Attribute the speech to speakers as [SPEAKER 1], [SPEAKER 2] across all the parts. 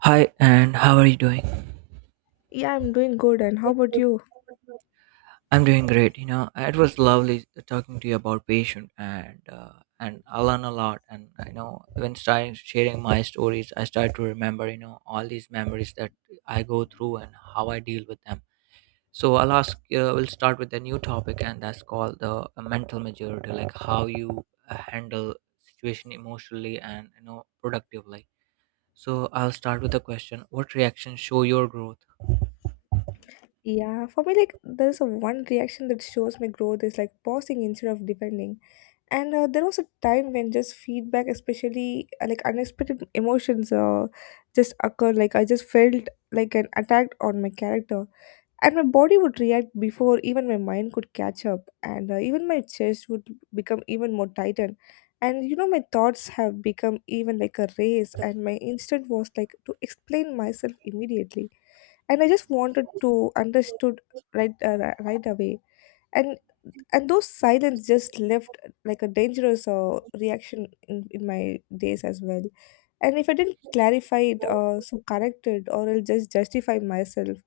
[SPEAKER 1] Hi, and how are you doing?
[SPEAKER 2] Yeah, I'm doing good. And how about you?
[SPEAKER 1] I'm doing great. You know, it was lovely talking to you about patient, and and I learn a lot. And you know, when starting sharing my stories, I start to remember you know all these memories that I go through and how I deal with them. So I'll ask. We'll start with a new topic, and that's called the mental maturity, like how you handle situation emotionally and you know productively. So I'll start with the question, what reactions show your growth?
[SPEAKER 2] Yeah, for me, like, there's a one reaction that shows my growth is like pausing instead of defending. And there was a time when just feedback, especially like unexpected emotions, just occurred. Like, I just felt like an attack on my character, and my body would react before even my mind could catch up, and even my chest would become even more tightened, and you know my thoughts have become even like a race, and my instinct was like to explain myself immediately, and I just wanted to understood right right away. and and those silence just left like a dangerous reaction in my days as well. And if I didn't clarify it so correct it or I'll just justify myself,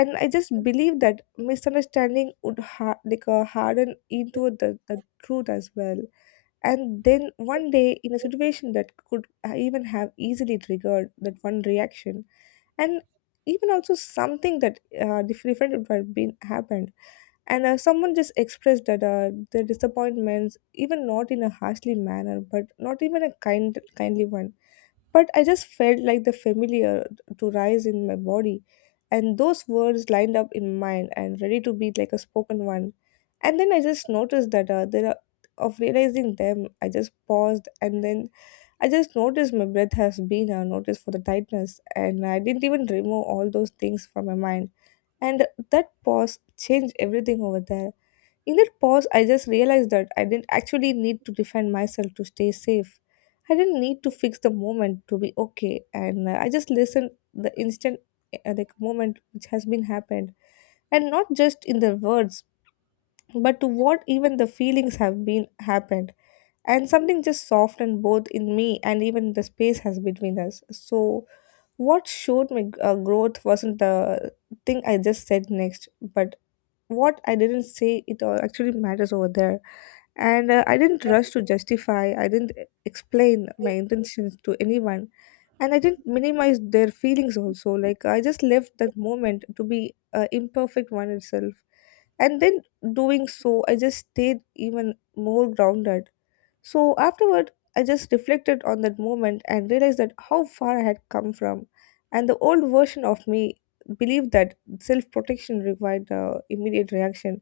[SPEAKER 2] and I just believe that misunderstanding would like harden into the truth as well. And then one day in a situation that could even have easily triggered that one reaction, and even also something that different would have been happened, and someone just expressed that their disappointments, even not in a harshly manner, but not even a kind, kindly one. But I just felt like the familiar to rise in my body, and those words lined up in mind and ready to be like a spoken one. And then I just noticed that there are of realizing them, I just paused and then I just noticed my breath has been noticed for the tightness, and I didn't even remove all those things from my mind. And that pause changed everything over there. In that pause, I just realized that I didn't actually need to defend myself to stay safe. I didn't need to fix the moment to be okay, and I just listened the instant like moment which has been happened, and not just in the words, but to what even the feelings have been happened, and something just softened both in me and even the space has between us. So what showed me growth wasn't the thing I just said next, but what I didn't say it all actually matters over there. And I didn't rush to justify, I didn't explain my intentions to anyone, and I didn't minimize their feelings also. Like, I just left that moment to be imperfect one itself. And then doing so, I just stayed even more grounded. So, afterward, I just reflected on that moment and realized that how far I had come from. And the old version of me believed that self protection required immediate reaction,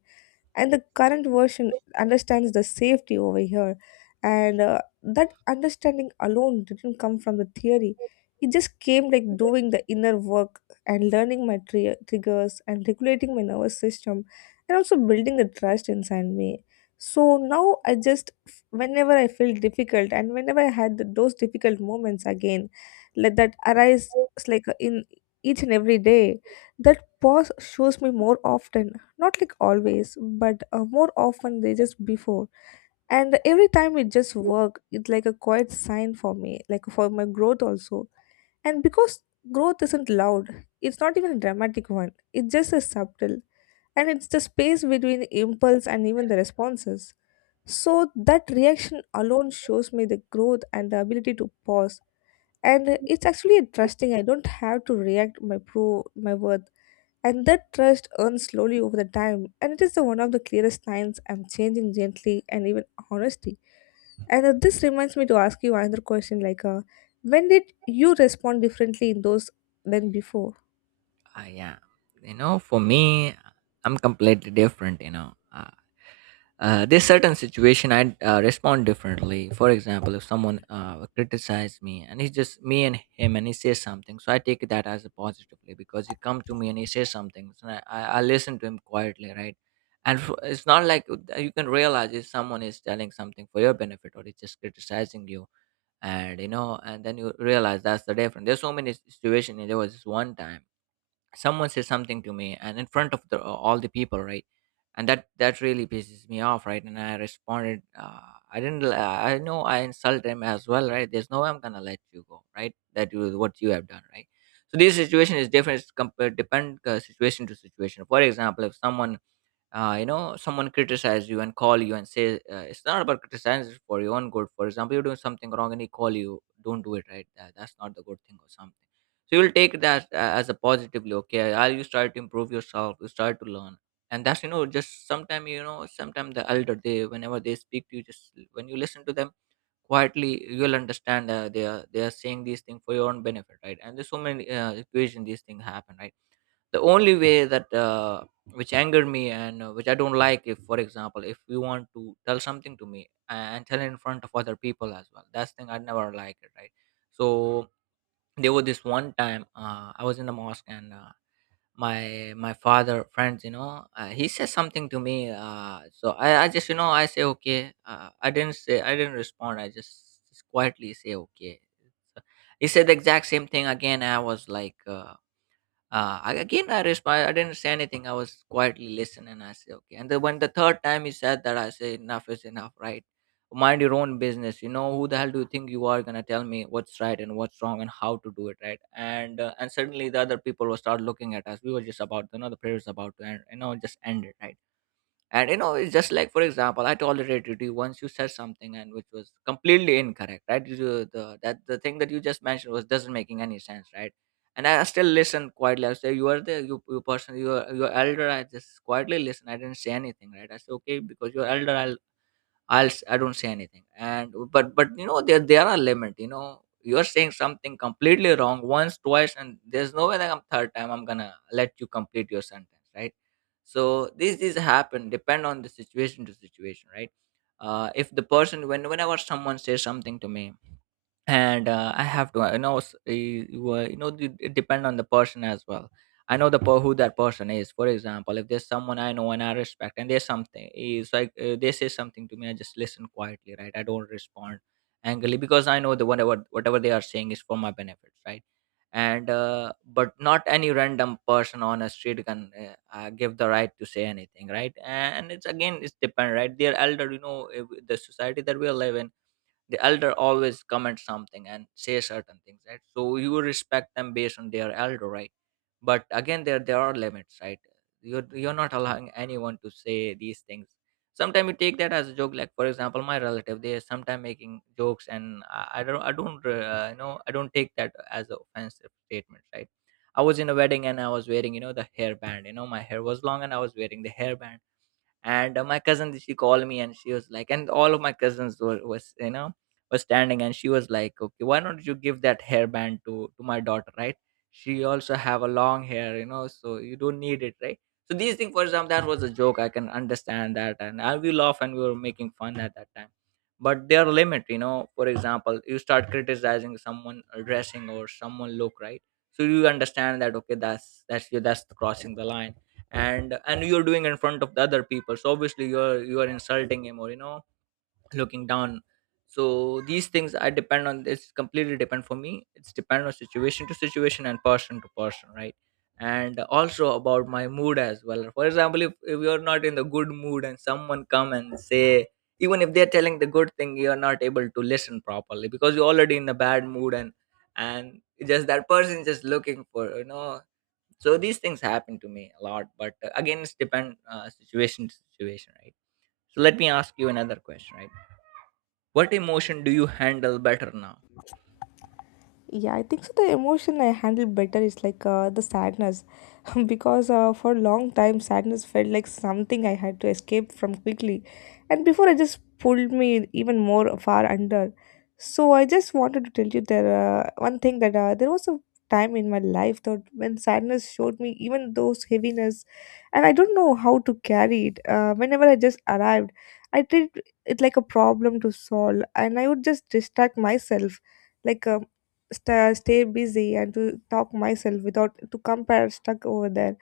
[SPEAKER 2] and the current version understands the safety over here, and that understanding alone didn't come from the theory, it just came like doing the inner work and learning my triggers and regulating my nervous system and also building the trust inside me. So now I just, whenever I feel difficult and whenever I had those difficult moments again, let that arise. It's like in each and every day that pause shows me more often, not like always, but more often they just before. And every time it just work, it's like a quiet sign for me, like for my growth also. And because growth isn't loud, it's not even a dramatic one, it's just a subtle, and it's the space between the impulse and even the responses. So that reaction alone shows me the growth and the ability to pause. And it's actually interesting, I don't have to react my worth, and that trust earns slowly over the time, and it is the one of the clearest signs I'm changing gently and even honesty. And this reminds me to ask you another question, like, when did you respond differently in those than before?
[SPEAKER 1] Yeah, you know, for me, I'm completely different. You know, there's certain situation I respond differently. For example, if someone criticizes me and it's just me and him and he says something, so I take that as a positively because he come to me and he says something, so I listen to him quietly, right? And it's not like you can realize if someone is telling something for your benefit or it's just criticizing you. And you know, and then you realize that's the difference. There's so many situations. There was this one time someone says something to me and in front of the all the people, right? And that really pisses me off, right? And I responded. I didn't l- I know I insulted him as well, right? There's no way I'm gonna let you go, right? That was what you have done, right? So this situation is different. It's depend situation to situation. For example, if someone you know, someone criticize you and call you and say it's not about criticizing, for your own good. For example, you're doing something wrong and he call you, don't do it, right? That's not the good thing or something. So you'll take that as a positively, okay, I, you try to improve yourself, you try to learn. And that's, you know, just sometime, you know, sometime the elder, they whenever they speak to you, just when you listen to them quietly, you'll understand they are, they are saying these things for your own benefit, right? And there's so many situations these things happen, right? The only way that which angered me and which I don't like, if for example, if you want to tell something to me and tell it in front of other people as well, that's thing I never like it, right? So there was this one time, I was in the mosque, and my father friends, you know, he says something to me. So I just, you know, I say okay. I didn't respond, I just quietly say okay. So, he said the exact same thing again. I was like I, again, I respond. I didn't say anything. I was quietly listening. I say, okay. And then when the third time he said that, I say, enough is enough, right? Mind your own business. You know, who the hell do you think you are gonna tell me what's right and what's wrong and how to do it, right? And suddenly the other people will start looking at us. We were just about, you know, the prayer is about to end. You know, just ended, right? And you know, it's just like, for example, I tolerated you once. You said something and which was completely incorrect, right? You, do the, that, the thing that you just mentioned was doesn't making any sense, right? And I still listen quietly. I say, you are the, you person, you are your elder, I just quietly listen. I didn't say anything, right? I said okay, because you're elder, I don't say anything. And but you know, there are limit. You know, you're saying something completely wrong once, twice, and there's no way that I'm, third time I'm gonna let you complete your sentence, right? So these happen depend on the situation to situation, right? If the person, when whenever someone says something to me, and I have to I know s- eh, you you know, it depend on the person as well. I know the who that person is. For example, if there's someone I know and I respect, and there's something is like they say something to me, I just listen quietly, right? I don't respond angrily, because I know the whatever they are saying is for my benefits, right? And but not any random person on a street can give the right to say anything, right? And it's again, it's depend, right? They're elder, you know, the society that we live in, the elder always comment something and say certain things, right? So you respect them based on their elder, right? But again, there are limits, right? You're not allowing anyone to say these things. Sometimes you take that as a joke. Like, for example, my relative, they are sometimes making jokes, and I don't, I don't, you know, I don't take that as an offensive statement, right? I was in a wedding, and I was wearing, you know, the hairband. You know, my hair was long, and I was wearing the hairband. And my cousin, she called me, and she was like, and all of my cousins were, was, you know, was standing, and she was like, okay, why don't you give that hairband to my daughter, right? She also have a long hair, you know, so you don't need it, right? So these things, for example, that was a joke, I can understand that, and I, we laugh and we were making fun at that time. But there are limit, you know, for example, you start criticizing someone dressing or someone look, right? So you understand that, okay, that's you that's crossing the line. And you're doing in front of the other people, so obviously you're insulting him, or you know, looking down. So these things, I depend on, it's completely depend. For me, it's depend on situation to situation and person to person, right? And also about my mood as well. For example, if you're not in the good mood, and someone come and say, even if they're telling the good thing, you're not able to listen properly, because you're already in a bad mood, and and just that person just looking for, you know. So these things happen to me a lot, but again, it's depend situation to situation, right? So let me ask you another question, right? What emotion do you handle better now?
[SPEAKER 2] Yeah, I think so. The emotion I handle better is like the sadness, because for a long time sadness felt like something I had to escape from quickly, and before I just pulled me even more far under. So I just wanted to tell you there one thing that there was a time in my life that when sadness showed me even those heaviness, and I don't know how to carry it. Whenever I just arrived, I treated it like a problem to solve, and I would just distract myself like. Stay busy and to talk myself without to compare stuck over there.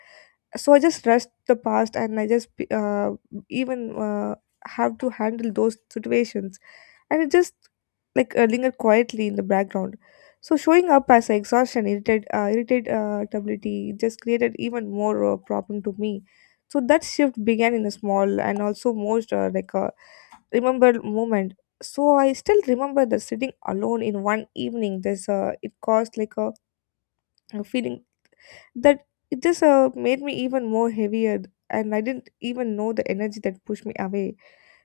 [SPEAKER 2] So I just trust the past and I just uh, even uh, have to handle those situations, and it just like linger quietly in the background, so showing up as exhaustion irritate ability just created even more problem to me. So that shift began in a small and also most like remembered moment. So I still remember the sitting alone in one evening. This it caused like a feeling that it just made me even more heavier, and I didn't even know the energy that pushed me away.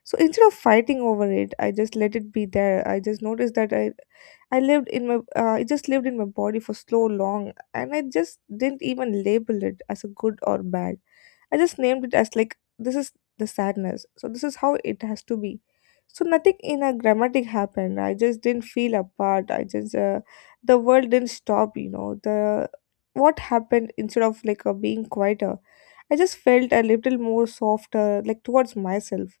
[SPEAKER 2] So instead of fighting over it, I just let it be there. I just noticed that I lived in my it just lived in my body for so long, and I just didn't even label it as a good or bad. I just named it as like this is the sadness. So this is how it has to be. So nothing in a grammatic happened. I just didn't feel apart. I just the world didn't stop. You know the what happened instead of like being quieter. I just felt a little more softer, like towards myself.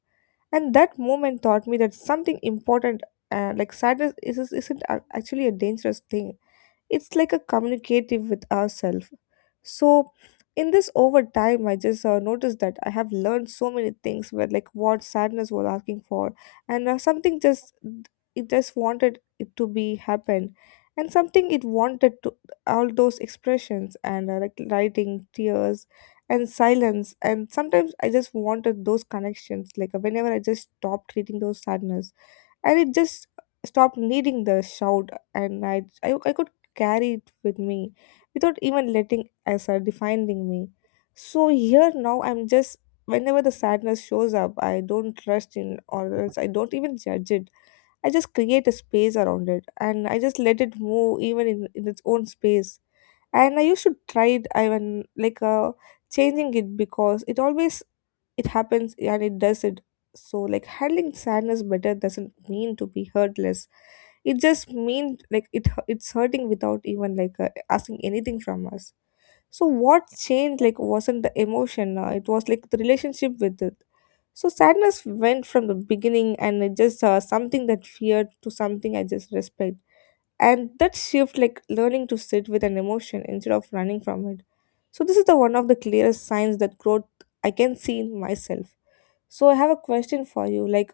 [SPEAKER 2] And that moment taught me that something important, like sadness, isn't actually a dangerous thing, it's like a communicative with ourselves. So in this over time I just noticed that I have learned so many things where like what sadness was asking for, and something just it just wanted it to be happen, and something it wanted to all those expressions, and like writing tears and silence, and sometimes I just wanted those connections, like whenever I just stopped treating those sadness, and it just stopped needing the shout, and I I could carry it with me without even letting asa defining me. So here now I'm just whenever the sadness shows up, I don't trust in or else I don't even judge it. I just create a space around it, and I just let it move even in its own space. And I used to try it, I even like changing it because it always it happens and it does it. So like handling sadness better doesn't mean to be hurtless, it just means like it's hurting without even like asking anything from us. So what changed like wasn't the emotion, it was like the relationship with it. So sadness went from the beginning, and it just something that feared to something I just respect. And that shift, like learning to sit with an emotion instead of running from it, so this is the one of the clearest signs that growth I can see in myself. So I have a question for you. Like,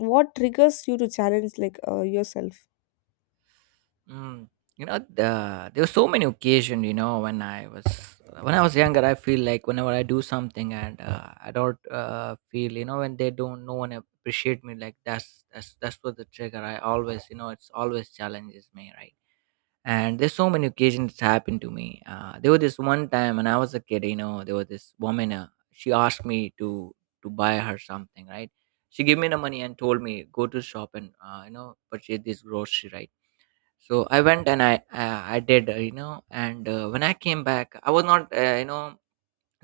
[SPEAKER 2] what triggers you to challenge like yourself?
[SPEAKER 1] Mm, you know, there were so many occasions, you know, when I was, when I was younger, I feel like whenever I do something, and I don't feel, you know, when they don't, no one appreciate me, like that's what the trigger. I always, you know, it's always challenges me, right? And there's so many occasions it's happened to me. There was this one time when I was a kid, you know, there was this woman, she asked me to buy her something, right? She gave me the money and told me, go to shop and you know, purchase this grocery, right? So I went and I did, you know, and when I came back, I was not, you know,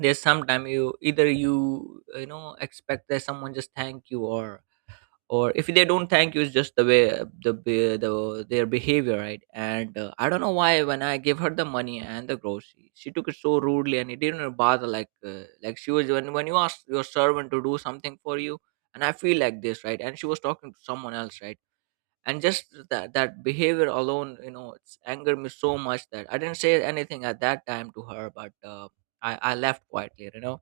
[SPEAKER 1] there's sometime, you either you, you know, expect that someone just thank you, or if they don't thank you, it's just the way the, their behavior, right? And I don't know why, when I gave her the money and the grocery, she took it so rudely, and it didn't bother, like she was, when you ask your servant to do something for you, and I feel like this, right? And she was talking to someone else, right? And just that behavior alone, you know, it's angered me so much, that I didn't say anything at that time to her, but I left quietly, you know.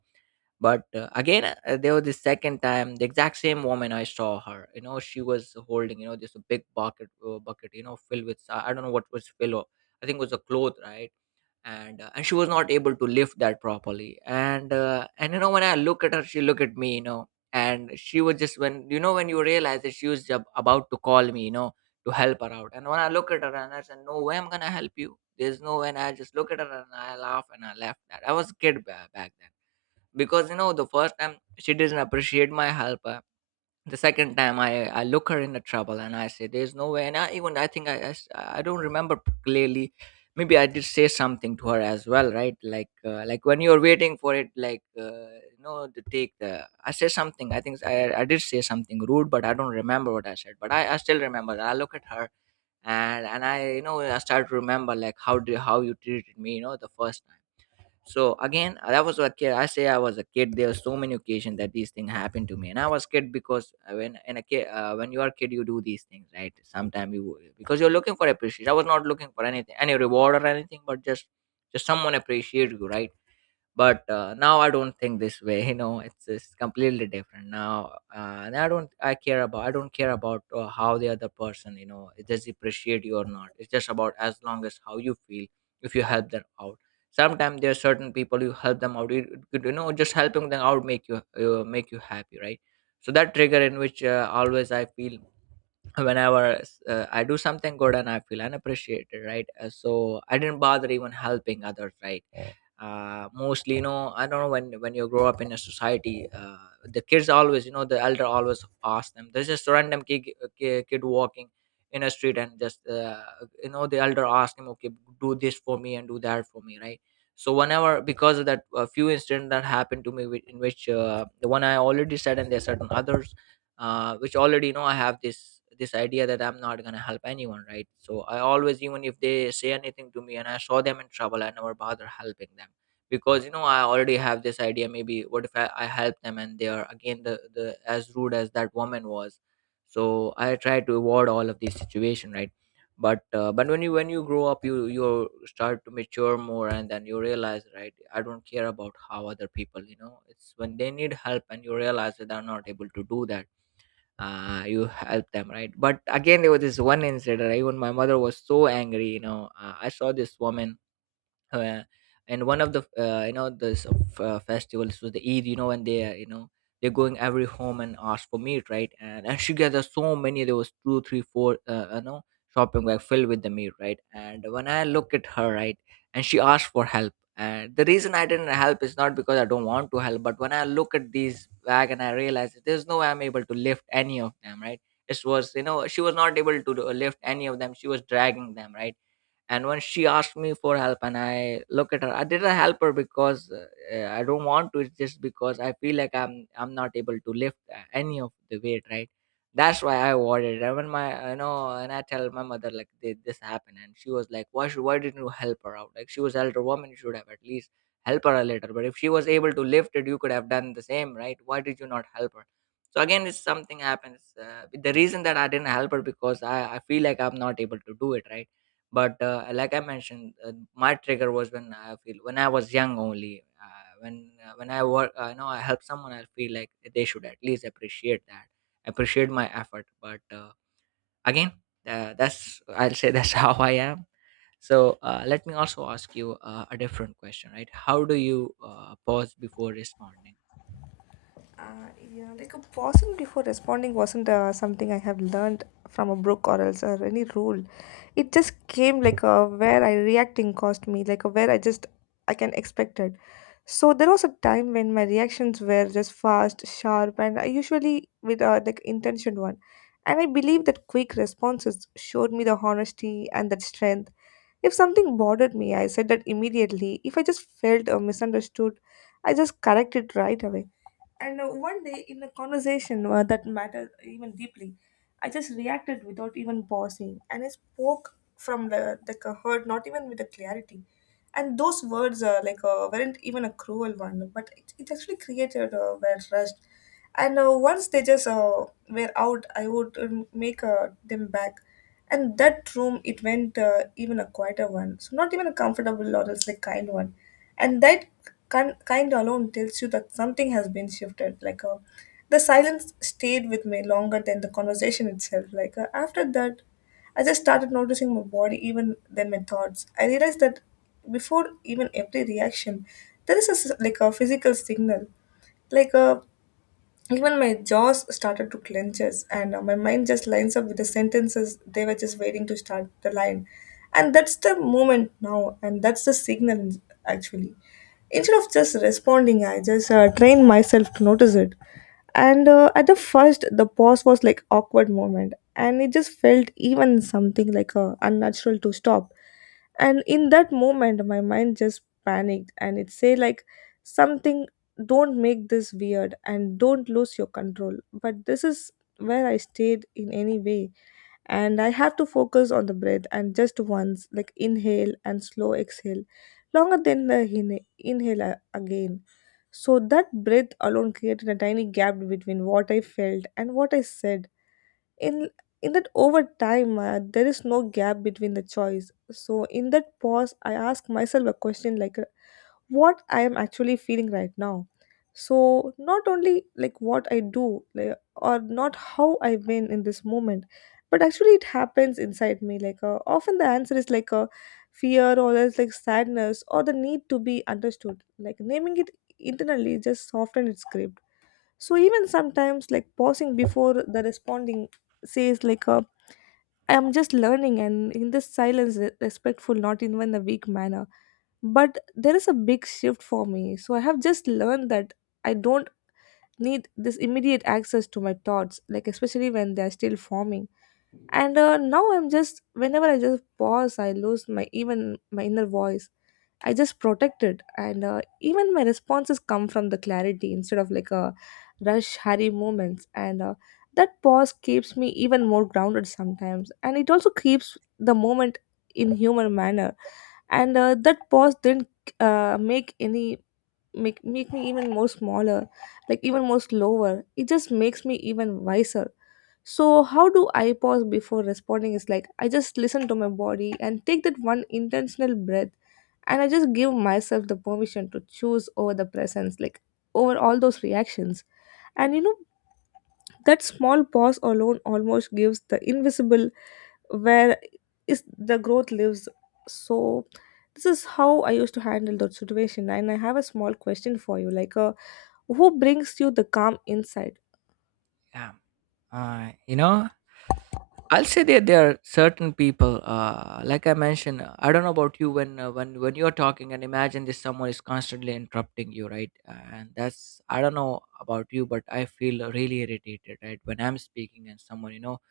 [SPEAKER 1] But again, there was the second time, the exact same woman, I saw her, you know, she was holding, you know, this big bucket, bucket, you know, filled with I don't know what was filled of-, I think it was a cloth, right? And and she was not able to lift that properly, and you know, when I look at her, she looked at me, you know. And she was just, when, you know, when you realize that she was about to call me, you know, to help her out, and when I look at her, and I said, no way I'm gonna help you. There's no way. And I just look at her and I laugh and I left that. I was a kid back then. Because, you know, the first time she doesn't appreciate my help. The second time, I look her in the trouble and I say there's no way. And I even I think, I don't remember clearly. Maybe I did say something to her as well, right? Like, like when you're waiting for it, like, you know, to take the, I say something. I think I did say something rude, but I don't remember what I said. But I still remember that I look at her. And I, you know, I start to remember like how you treated me, you know, the first time. So again, I was a kid, I say I was a kid. There are so many occasions that these things happened to me, and I was kid, because when in a kid, when you are kid, you do these things, right? Sometimes you, because you're looking for appreciation, I was not looking for anything, any reward or anything, but just someone appreciate you, right? But now I don't think this way you know, it's just completely different now. And I don't care about how the other person, you know, it does appreciate you or not. It's just about as long as how you feel if you help them out. Sometimes there are certain people you help them out, you know, just helping them out make you happy, right? So that trigger in which always I feel, whenever I do something good and I feel unappreciated, right? So I didn't bother even helping others, right? Mostly, you know, I don't know when you grow up in a society, the kids always, you know, the elder always ask them, there's just random kid walking in a street and just you know, the elder ask him, okay, do this for me and do that for me, right? So whenever, because of that few incidents that happened to me with, in which the one I already said, and there are certain others, which already, you know, I have this idea that I'm not going to help anyone, right? So I always, even if they say anything to me and I saw them in trouble, I never bother helping them, because, you know, I already have this idea, maybe what if I help them and they are again, the as rude as that woman was. So I try to avoid all of these situation, right? But when you grow up, you start to mature more and then you realize, right? I don't care about how other people, you know, it's when they need help and you realize that they're not able to do that, you help them, right? But again, there was this one incident, right, when my mother was so angry, you know. I saw this woman, uh, and one of the you know, this festivals was the Eid. You know, when they, you know, they're going every home and ask for meat, right? And she gathered so many. There was two, three, four. You know, shopping bag filled with the meat, right? And when I look at her, right, and she asked for help. And the reason I didn't help is not because I don't want to help, but when I look at these bag and I realize that there's no way I'm able to lift any of them, right? It was, you know, she was not able to lift any of them. She was dragging them, right? And when she asked me for help and I look at her, I didn't help her, because I don't want to. It's just because I feel like I'm not able to lift any of the weight, right? That's why I avoided it. And when my, you know, and I tell my mother like, "Did this happened," and she was like, why should, why didn't you help her out? Like, she was elder woman. You should have at least help her a little. But if she was able to lift it, you could have done the same, right? Why did you not help her? So again, it's something happens. The reason that I didn't help her, because I feel like I'm not able to do it, right? But, like I mentioned, my trigger was when I feel, when I was young only. When I work, you know, I help someone, I feel like they should at least appreciate that, appreciate my effort. But again, that's, I'll say that's how I am. So let me also ask you a different question, right? How do you pause before responding?
[SPEAKER 2] Uh, yeah, like a pausing before responding wasn't something I have learned from a book or else or any rule. It just came like a where I reacting cost me, like a where I just I can expect it. So there was a time when my reactions were just fast, sharp, and I usually with like intention one. And I believe that quick responses showed me the honesty and that strength. If something bothered me, I said that immediately. If I just felt misunderstood, I just corrected right away. And one day, in a conversation that mattered even deeply, I just reacted without even pausing, and I spoke from the a hurt, not even with the clarity. And those words like weren't even a cruel one, but it actually created a were rushed, and once they just were out, I would make them back, and that room it went even a quieter one, so not even a comfortable or else like kind one. And that kind alone tells you that something has been shifted, like the silence stayed with me longer than the conversation itself. Like after that, I just started noticing my body even then my thoughts. I realized that before even every reaction there is a like a physical signal, like even my jaws started to clenches, and my mind just lines up with the sentences, they were just waiting to start the line. And that's the moment now, and that's the signal actually. Instead of just responding, I just trained myself to notice it. And at the first, the pause was like awkward moment, and it just felt even something like unnatural to stop. And in that moment, my mind just panicked, and it said like something, don't make this weird and don't lose your control. But this is where I stayed in any way, and I have to focus on the breath and just once, like inhale and slow exhale, longer than the inhale again. So that breath alone created a tiny gap between what I felt and what I said. In in that over time, there is no gap between the choice. So in that pause, I ask myself a question like what I am actually feeling right now. So, not only like what I do like, or not how I've been in this moment, but actually it happens inside me. Like, often the answer is like a fear, or there's like sadness or the need to be understood. Like, naming it internally just soften its grip. So, even sometimes like pausing before the responding says like, I am just learning, and in this silence, respectful, not even a weak manner, but there is a big shift for me. So I have just learned that I don't need this immediate access to my thoughts, like especially when they're still forming. And now I'm just whenever I just pause, I lose my even my inner voice, I just protect it. And even my responses come from the clarity instead of like a rush hurry moments. And that pause keeps me even more grounded sometimes, and it also keeps the moment in human manner. And that pause didn't make any make me even more smaller, like even more slower, it just makes me even wiser. So how do I pause before responding is like I just listen to my body and take that one intentional breath, and I just give myself the permission to choose over the presence, like over all those reactions. And you know, that small pause alone almost gives the invisible where is the growth lives. So this is how I used to handle that situation. And I have a small question for you, like who brings you the calm inside?
[SPEAKER 1] Yeah, you know, I'll say that there are certain people, like I mentioned, I don't know about you when when you're talking and imagine this someone is constantly interrupting you, right? And that's, I don't know about you, but I feel really irritated, right? When I'm speaking and someone, you know,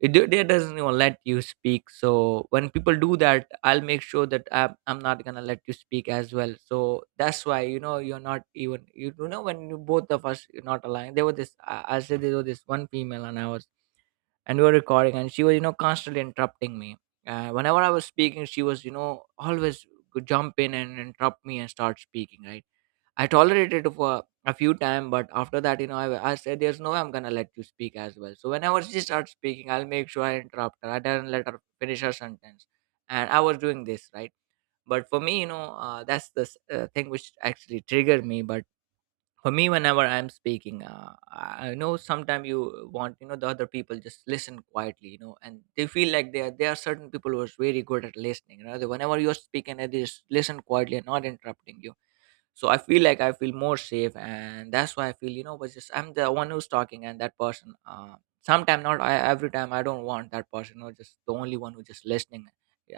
[SPEAKER 1] they doesn't even let you speak. So when people do that, I'll make sure that I'm not gonna let you speak as well. So that's why, you know, you're not even you, you know, when you, both of us are not aligned. There was this, I said, there was this one female, and I was and we were recording, and she was, you know, constantly interrupting me. Whenever I was speaking, she was, you know, always could jump in and interrupt me and start speaking, right? I tolerated it for a few times, but after that, you know, I said there's no way I'm gonna let you speak as well. So whenever she starts speaking, I'll make sure I interrupt her. I don't let her finish her sentence. And I was doing this, right? But for me, you know, that's the thing which actually triggered me. But for me, whenever I'm speaking, I know sometimes you want, you know, the other people just listen quietly, you know, and they feel like there are certain people who are very good at listening, you know. Whenever you're speaking, they just listen quietly and not interrupting you. So I feel like I feel more safe, and that's why I feel, you know, but just I'm the one who's talking and that person, sometime not, every time I don't want that person or just the only one who just listening.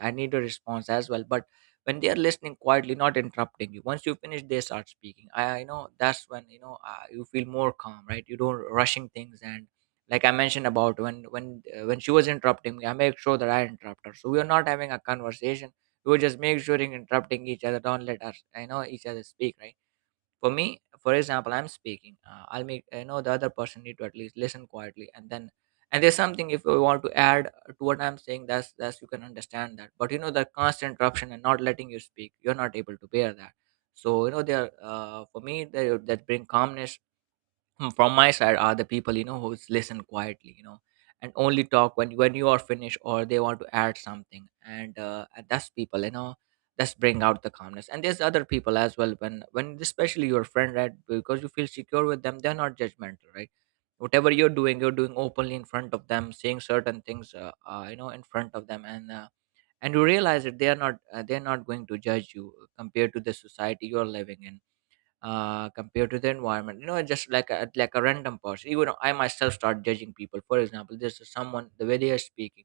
[SPEAKER 1] I need a response as well. But when they are listening quietly, not interrupting you, once you finish, they start speaking. I know that's when, you know, you feel more calm, right? You don't rushing things, and like I mentioned about when when she was interrupting me, I make sure that I interrupt her, so we are not having a conversation. We would just make sure in interrupting each other, don't let us, I know, each other speak, right? For me, for example, I'm speaking, I'll make, I know the other person need to at least listen quietly, and then, and there's something, if you want to add to what I'm saying, that's you can understand that. But you know, the constant interruption and not letting you speak, you're not able to bear that. So you know, there, for me, that bring calmness, from my side, are the people, you know, who is listen quietly, you know, and only talk when you are finished, or they want to add something. And that's people, you know, that's bring out the calmness. And there's other people as well, when especially your friend, right? Because you feel secure with them. They're not judgmental, right? Whatever you're doing, you're doing openly in front of them, saying certain things, you know, in front of them. And you realize that they are not, they're not going to judge you, compared to the society you're living in, compared to the environment. You know, just like a random person. Even I myself start judging people. For example, this is someone, the way they are speaking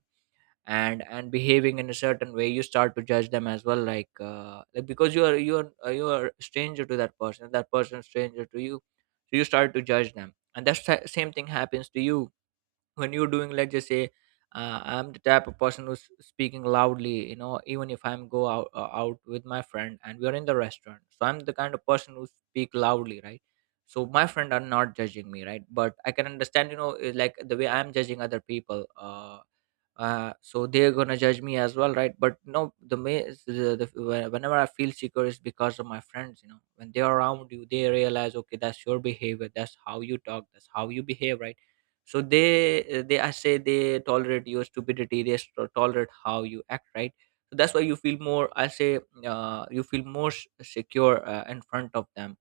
[SPEAKER 1] and behaving in a certain way. You start to judge them as well, like because you are a stranger to that person. That person is stranger to you, so you start to judge them. And that's the same thing happens to you when you're doing, let's just say, I'm the type of person who's speaking loudly, you know, even if I'm go out out with my friend and we're in the restaurant. So I'm the kind of person who speak loudly, right? So my friend are not judging me, right? But I can understand, you know, like the way I'm judging other people, so they're gonna judge me as well, right? But no, the, ma- the whe- whenever I feel secure is because of my friends. You know, when they're around you, they realize, okay, that's your behavior, that's how you talk, that's how you behave, right? So they, they I say they tolerate your stupidity. They tolerate how you act, right? So that's why you feel more, I say, you feel more secure in front of them.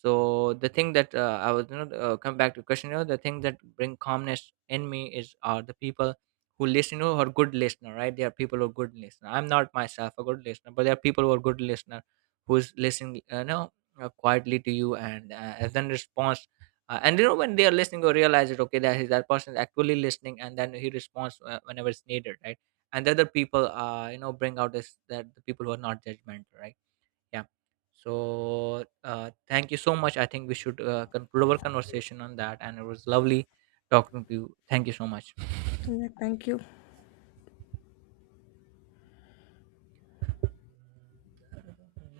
[SPEAKER 1] So the thing that I was, you know, come back to question, you know, the thing that bring calmness in me is are the people who listen, you know, who are good listener, right? There are people who are good listener. I'm not myself a good listener, but there are people who are good listener, who's listening, you know, quietly to you, and then responds, and you know, when they are listening, or realize it, okay, that person is actually listening, and then he responds whenever it's needed, right? And the other people, you know, bring out this, that the people who are not judgmental, right? Yeah. So thank you so much. I think we should conclude our conversation on that, and it was lovely talking to you. Thank you so much.
[SPEAKER 2] Yeah, thank you.
[SPEAKER 1] Yeah.